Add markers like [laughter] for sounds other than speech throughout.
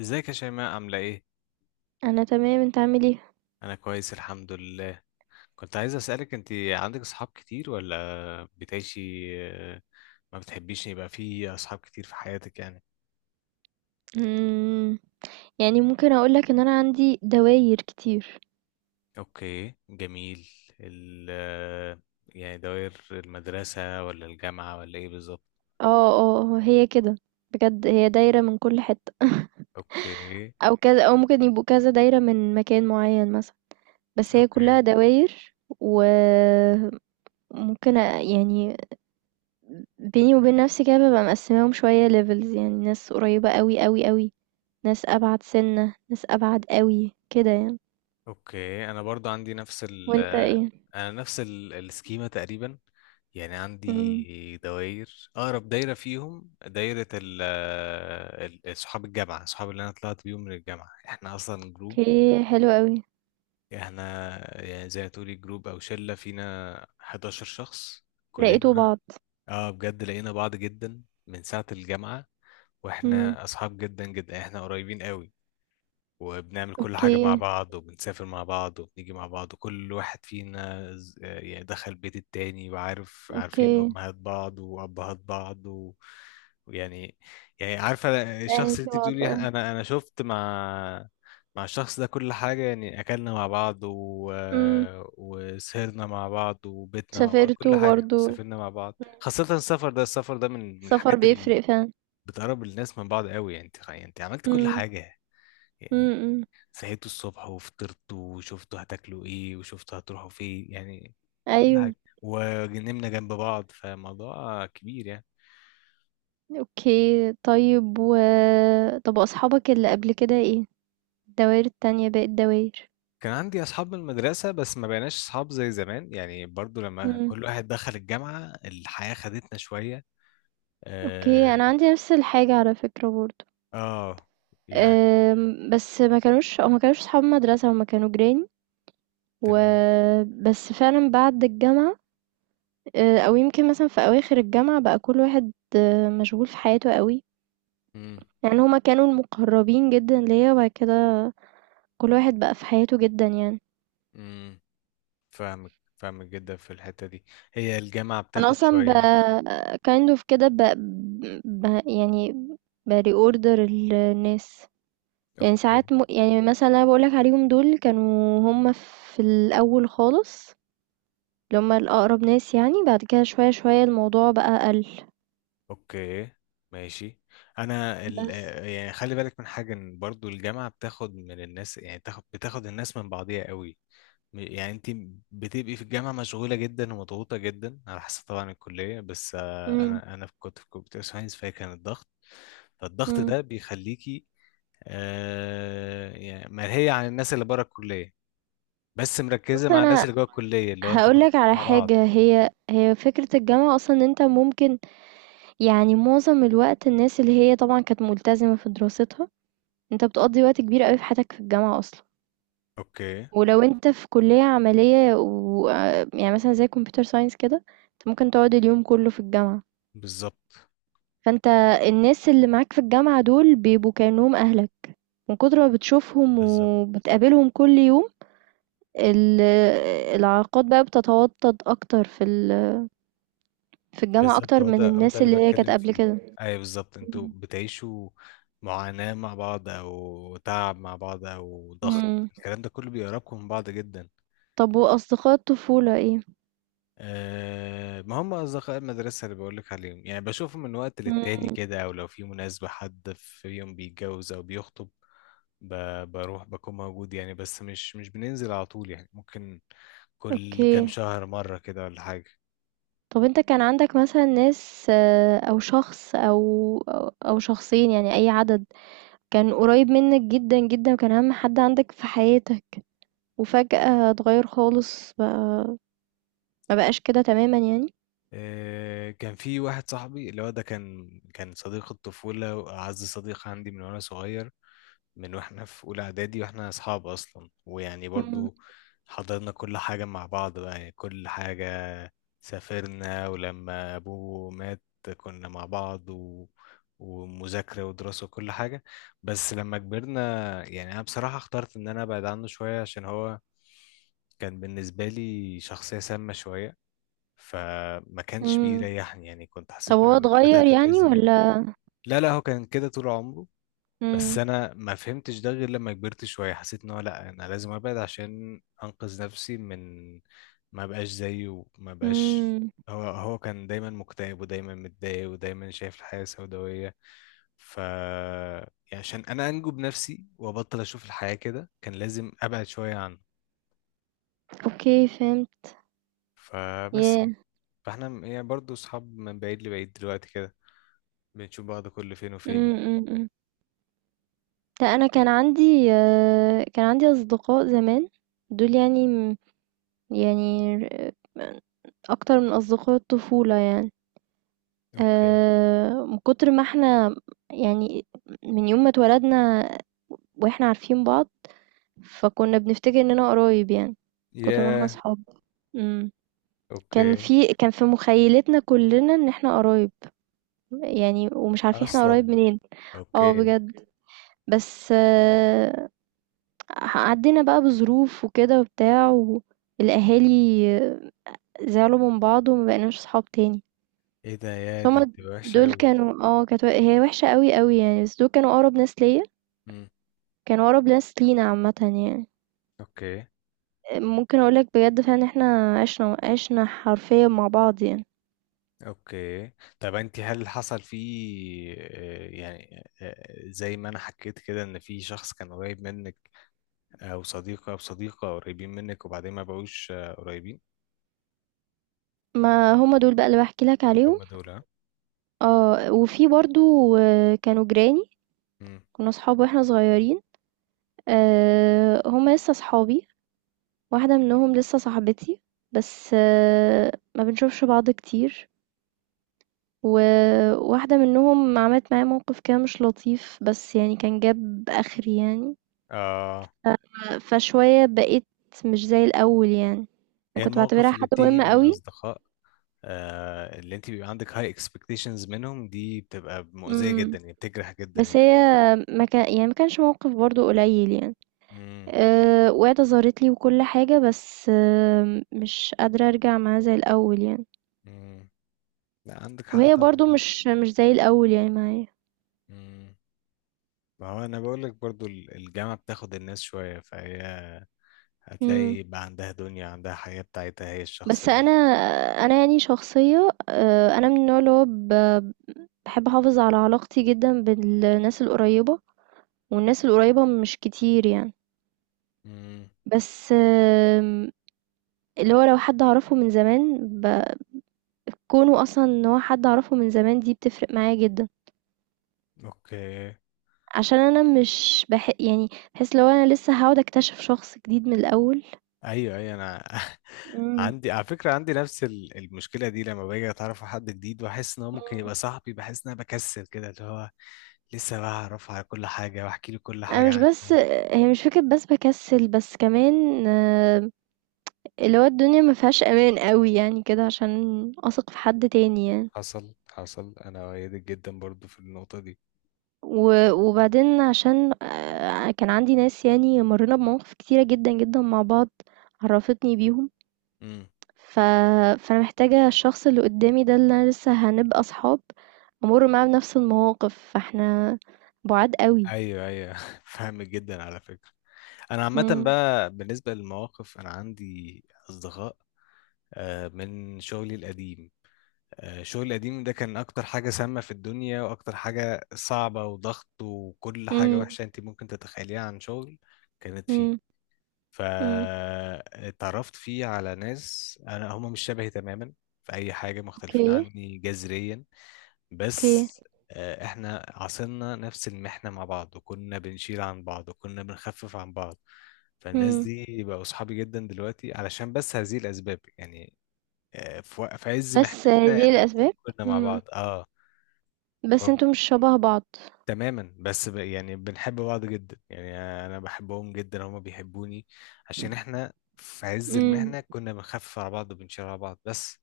ازيك يا شيماء عاملة ايه؟ أنا تمام، أنت عامل إيه؟ أنا كويس الحمد لله. كنت عايز أسألك، انت عندك أصحاب كتير ولا بتعيشي؟ آه، ما بتحبيش ان يبقى في أصحاب كتير في حياتك يعني؟ إمم، يعني ممكن أقول لك إن أنا عندي دواير كتير. اوكي، جميل. ال يعني دوائر المدرسة ولا الجامعة ولا ايه بالظبط؟ آه، آه. هي كده، بجد هي دايرة من كل حتّة [laughs] اوكي. أو كذا أو ممكن يبقوا كذا دايرة من مكان معيّن مثلًا، بس هي كلّها اوكي. دواير. وممكن يعني بيني وبين نَفْسي كده بابقى مقسّماهم شوية levels، يعني ناس قريّبة أوي، أوي، أوي، ناس أبعد سِنّة، ناس أبعد أوي، كده يعني. اوكي، انا برضو عندي نفس ال وأنت إيه؟ انا نفس ال- السكيمة تقريبا. يعني إمم، عندي دوائر، اقرب دايرة فيهم دايرة صحاب الجامعة، صحاب اللي انا طلعت بيهم من الجامعة. احنا اصلا جروب، أوكي، حلو أوي. احنا يعني زي ما تقولي جروب او شلة، فينا 11 شخص لقيتوا كلنا. بعض. اه بجد، لقينا بعض جدا من ساعة الجامعة، إمم. واحنا اصحاب جدا جدا، احنا قريبين قوي وبنعمل كل حاجة مع أوكي، بعض وبنسافر مع بعض وبنيجي مع بعض، وكل واحد فينا يعني دخل بيت التاني، وعارف عارفين أوكي، أمهات بعض وأبهات بعض و... ويعني يعني عارفة، الشخص أهل اللي انت بعض، بتقولي آه، أنا شفت مع مع الشخص ده كل حاجة، يعني أكلنا مع بعض و... إمم، وسهرنا مع بعض وبيتنا مع بعض، كل سافرتوا حاجة، برضه، سافرنا مع بعض، إمم، خاصة السفر ده، السفر ده من السفر الحاجات اللي بيفرق فعلًا، بتقرب الناس من بعض قوي. يعني انت، يعني انت عملت كل إمم، حاجة، إمم، يعني إمم، صحيتوا الصبح وفطرتوا وشفتوا هتاكلوا ايه وشفتوا هتروحوا فين، يعني كل أيوه، حاجة، ونمنا جنب بعض، فموضوع كبير يعني. أوكي، طيب و طب وأصحابك اللي قبل كده إيه؟ الدواير التانية باقي الدواير؟ كان عندي اصحاب من المدرسة، بس ما بقيناش اصحاب زي زمان يعني، برضو لما إمم، كل واحد دخل الجامعة الحياة خدتنا شوية. أوكي، اه، أنا عندي نفس الحاجة على فكرة برضه. آه يعني. بس ما كانوش صحاب مدرسة، هُم كانوا جيران. و تمام. بس فعلًا بعد الجامعة أو يمكن مثلًا في أواخر الجامعة بقى كل واحد مشغول في حياته أوي. امم يعني هما كانوا المقربين جدا ليا وبعد كده كل واحد بقى في حياته جدا يعني. امم فاهمك جدا في الحتة دي، هي الجامعة انا بتاخد اصلا شوية. kind of كده يعني ب reorder الناس. يعني اوكي. ساعات يعني مثلا انا بقولك عليهم دول كانوا هما في الاول خالص، اللي هما الاقرب ناس يعني، بعد كده شوية شوية الموضوع بقى قل. اوكي. ماشي. انا بس. آه، يعني خلي بالك من حاجه، ان برضو الجامعه بتاخد من الناس، يعني تاخد الناس من بعضيها قوي. يعني انت بتبقي في الجامعه مشغوله جدا ومضغوطه جدا، على حسب طبعا الكليه، بس آه، امم انا كنت في كمبيوتر ساينس، فهي كان الضغط. فالضغط امم ده بيخليكي آه، يعني مرهيه عن الناس اللي بره الكليه، بس مركزه بص مع الناس انا اللي جوه الكليه، اللي هو انتوا هقولك مضغوطين على مع بعض. حاجة، هي فكرة الجامعة أصلا إن أنت ممكن، يعني معظم الوقت الناس اللي هي طبعًا كانت ملتزمة في دراستها، أنت بتقضّي وقت كبير أوي في حياتك في الجامعة أصلًا، اوكي. ولو أنت في كلية عملية و يعني مثلًا زي computer science كده، أنت ممكن تقعد اليوم كلّه في الجامعة، بالظبط. فأنت الناس اللي معاك في الجامعة دول بيبقوا كأنهم أهلك، من كتر ما بتشوفهم بالظبط. وبتقابلهم كل يوم. ال العلاقات بقى بتتوطد أكتر في الجامعة بالظبط، أكتر هو من ده هو ده الناس اللي اللي هي كانت بتكلم قبل فيه. كده. ايوه بالظبط، انتوا إمم، بتعيشوا معاناة مع بعض او تعب مع بعض او ضغط، إمم، الكلام ده كله بيقربكم من بعض جدا. طب وأصدقاء الطفولة إيه؟ أه، ما هم اصدقاء المدرسة اللي بقولك عليهم، يعني بشوفهم من وقت للتاني إمم. كده، او لو في مناسبة، حد في يوم بيتجوز او بيخطب، بروح بكون موجود يعني، بس مش بننزل على طول يعني، ممكن كل كام أوكي. شهر مرة كده ولا حاجة. طب أنت كان عندك مثلًا ناس أو شخص أو شخصين، يعني أي عدد، كان قريب منك جدًا، جدًا وكان أهم حد عندك في حياتك، وفجأة اتغيّر خالص، بقى ما بقاش كده تمامًا يعني؟ آه، كان في واحد صاحبي، اللي هو ده كان صديق الطفولة وأعز صديق عندي من وأنا صغير، من وإحنا في أولى إعدادي وإحنا أصحاب أصلا، ويعني إمم، برضو حضرنا كل حاجة مع بعض بقى، يعني كل حاجة، سافرنا، ولما أبوه مات كنا مع بعض و... ومذاكرة ودراسة وكل حاجة. بس لما كبرنا، يعني أنا بصراحة اخترت إن أنا أبعد عنه شوية، عشان هو كان بالنسبة لي شخصية سامة شوية، فما كانش إمم. بيريحني، يعني كنت طب حسيت هو ان انا اتغيّر بدات يعني اتاذي منه. والّا؟ لا لا، هو كان كده طول عمره، بس إمم، انا ما فهمتش ده غير لما كبرت شويه، حسيت ان هو لا، انا لازم ابعد عشان انقذ نفسي من ما بقاش زيه ما بقاش إمم، هو كان دايما مكتئب ودايما متضايق ودايما شايف الحياه سوداويه، ف يعني عشان انا انجو بنفسي وابطل اشوف الحياه كده، كان لازم ابعد شويه عنه. أوكي فهمت. فبس يعني ياه! فاحنا يعني برضه اصحاب من بعيد لبعيد دلوقتي كده، بنشوف بعض كل فين وفين إمم، يعني. إمم، إمم. لأ أنا كان عندي أصدقاء زمان، دول يعني اكتر من اصدقاء الطفولة يعني. اوكي. من كتر ما احنا، يعني من يوم ما اتولدنا واحنا عارفين بعض، فكنا بنفتكر اننا قرايب يعني، من كتر ما احنا يا. صحاب. امم كان اوكي. في كان في مخيلتنا كلنا ان احنا قرايب يعني، ومش عارفين احنا قرايب اصلا. منين. اه اوكي. بجد. بس عدينا بقى بظروف وكده وبتاع، والاهالي زعلوا من بعض وما بقيناش صحاب تاني. ايه ده، يا بس دي هما تبقى وحشه دول قوي. كانوا، كانت هي وحشة قوي قوي يعني، بس دول كانوا أقرب ناس ليا، امم. كانوا أقرب ناس لينا عامة يعني. اوكي. ممكن أقولك بجد فعلا احنا عشنا عشنا حرفيا مع بعض يعني. اوكي. طب انت، هل حصل فيه آه، يعني آه، زي ما انا حكيت كده، ان في شخص كان قريب منك، او صديق او صديقه قريبين منك، وبعدين ما بقوش آه، قريبين؟ ما هما دول بقى اللي بحكي لك عليهم. هم دول ها. اه. وفي برضو آه، كانوا جيراني. امم. كنا صحاب واحنا صغيرين. آه، هما لسه صحابي. واحدة منهم لسه صاحبتي، بس ما بنشوفش بعض كتير. وواحدة منهم عملت معايا موقف كده مش لطيف، بس يعني كان جاب آخري يعني، اه، فشوية بقيت مش زي الأول يعني. هي كنت بعتبرها المواقف اللي حد بتيجي مهم من قوي. الاصدقاء، آه، اللي انت بيبقى عندك هاي اكسبكتيشنز منهم، دي بتبقى مؤذية جدا امم يعني، بتجرح جدا بس يعني. هي ما كانش موقف برضو قليل يعني. امم. وقعت ظهرت لي وكل حاجة، بس مش قادرة أرجع معاها زي الأول يعني. امم. لا، عندك حق وهي برضو طبعا. مش زي الأول يعني معايا. امم. ما هو انا بقول لك برضو، الجامعة بتاخد الناس شوية، فهي هتلاقي بقى عندها دنيا، عندها حياة بتاعتها هي بس الشخصية. انا يعني شخصيه، انا من النوع اللي هو بحب احافظ على علاقتي جدا بالناس القريبه، والناس القريبه مش كتير يعني. امم. بس اللي هو لو حد اعرفه من زمان، بكونه اصلا ان هو حد اعرفه من زمان دي بتفرق معايا جدا، اوكي. عشان انا مش يعني بحس لو انا لسه هقعد اكتشف شخص جديد من الاول. ايوه ايوه، انا [laughs] مم. عندي على فكرة، عندي نفس المشكلة دي، لما باجي اتعرف على حد جديد واحس ان هو ممكن مم. يبقى صاحبي، بحس ان انا بكسل كده، اللي هو لسه بعرف على كل حاجة واحكي له كل انا حاجة مش بس، عني. هي مش فكرة بس بكسل، بس كمان اللي هو الدنيا ما فيهاش امان قوي يعني كده عشان اثق في حد تاني يعني. حصل انا أؤيدك جدا برضو في النقطة دي. وبعدين عشان كان عندي ناس يعني مرينا بمواقف كتيرة جدا جدا مع بعض عرفتني بيهم، امم. ف... فانا محتاجة الشخص اللي قدامي ده اللي انا لسه هنبقى اصحاب امر معاه بنفس المواقف، فاحنا بعاد قوي. ايوه ايوه [laughs] فاهم جدا على فكرة. انا عامة مم. بقى بالنسبة للمواقف، انا عندي اصدقاء آه، من شغلي القديم. آه، شغلي القديم ده كان اكتر حاجة سامة في الدنيا، واكتر حاجة صعبة وضغط وكل حاجة مم. وحشة انت ممكن تتخيليها عن شغل كانت فيه. مم. مم. فاتعرفت فيه على ناس، انا هم مش شبهي تماما في اي حاجة، مختلفين اوكي، عني جذريا، اوكي. بس آه، احنا عاصرنا نفس المحنة مع بعض، وكنا بنشيل عن بعض وكنا بنخفف عن بعض، فالناس مم. دي بقوا صحابي جدا دلوقتي علشان بس هذه الأسباب يعني. آه، في عز بس محنتنا دي احنا الاتنين الاسباب. كنا مع مم. بعض. اه، بس فهم- انتوا مش شبه بعض. تماما، بس يعني بنحب بعض جدا يعني، انا بحبهم جدا هما بيحبوني، عشان احنا في عز المحنة كنا بنخفف على بعض وبنشيل على بعض، بس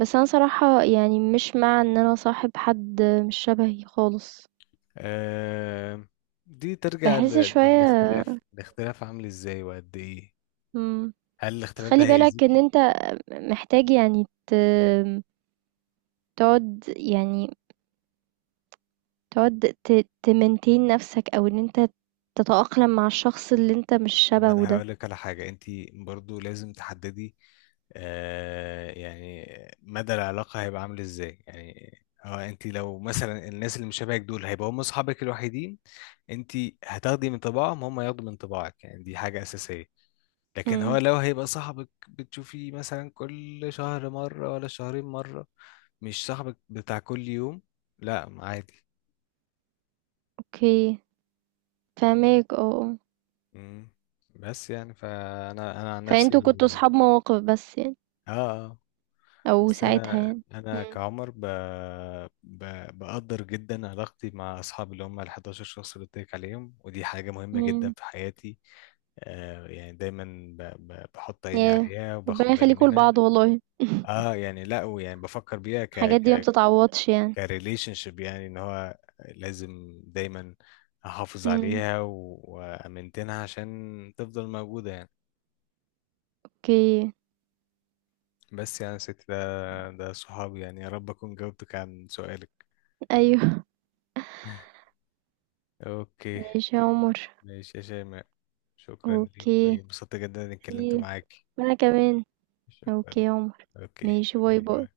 بس انا صراحة يعني مش مع ان انا صاحب حد مش شبهي خالص. آه، دي ترجع بحس شوية. للاختلاف، الاختلاف عامل ازاي وقد ايه، مم. هل بس الاختلاف ده خلي بالك ان هيأذيكي. انت محتاج يعني تقعد يعني تقعد ت... تمنتين نفسك، او ان انت تتأقلم مع الشخص اللي انت مش ما شبهه انا ده. هقول لك على حاجة، انت برضو لازم تحددي آه يعني مدى العلاقة هيبقى عامل ازاي يعني، هو انت لو مثلا الناس اللي مش شبهك دول هيبقوا هم اصحابك الوحيدين، انت هتاخدي من طباعهم، هم ياخدوا من طباعك يعني، دي حاجة أساسية. لكن هو مم. لو هيبقى صاحبك بتشوفيه مثلا كل شهر مرة ولا شهرين مرة، مش صاحبك بتاع كل يوم، لا عادي. اوكي، فاهمك، اه، آه. مم. بس يعني، فانا انا عن نفسي فانتوا كنتوا صحاب مواقف بس يعني، اه آه، او بس ساعتها انا يعني. انا مم. كعمر ب... بقدر جدا علاقتي مع اصحابي اللي هم ال 11 شخص اللي قلت لك عليهم، ودي حاجه مهمه جدا مم. في حياتي. آه يعني دايما بحط عيني ياه، عليها ربنا وباخد بالي يخليكوا منها. لبعض والله [laughs] اه يعني، لا ويعني بفكر بيها الحاجات دي ما بتتعوضش يعني. كريليشن شيب، يعني ان هو لازم دايما احافظ مم. عليها وامنتنها عشان تفضل موجودة يعني. أوكي. بس يعني ست، ده صحابي يعني، يا رب اكون جاوبتك عن سؤالك. أيوه. اوكي. ماشي يا عمر. ماشي يا شيماء، شكرا ليك، أوكي. انبسطت جدا اني اتكلمت خير. معاكي. وأنا كمان. أوكي شكرا. يا عمر. اوكي. ماشي، باي باي باي. باي.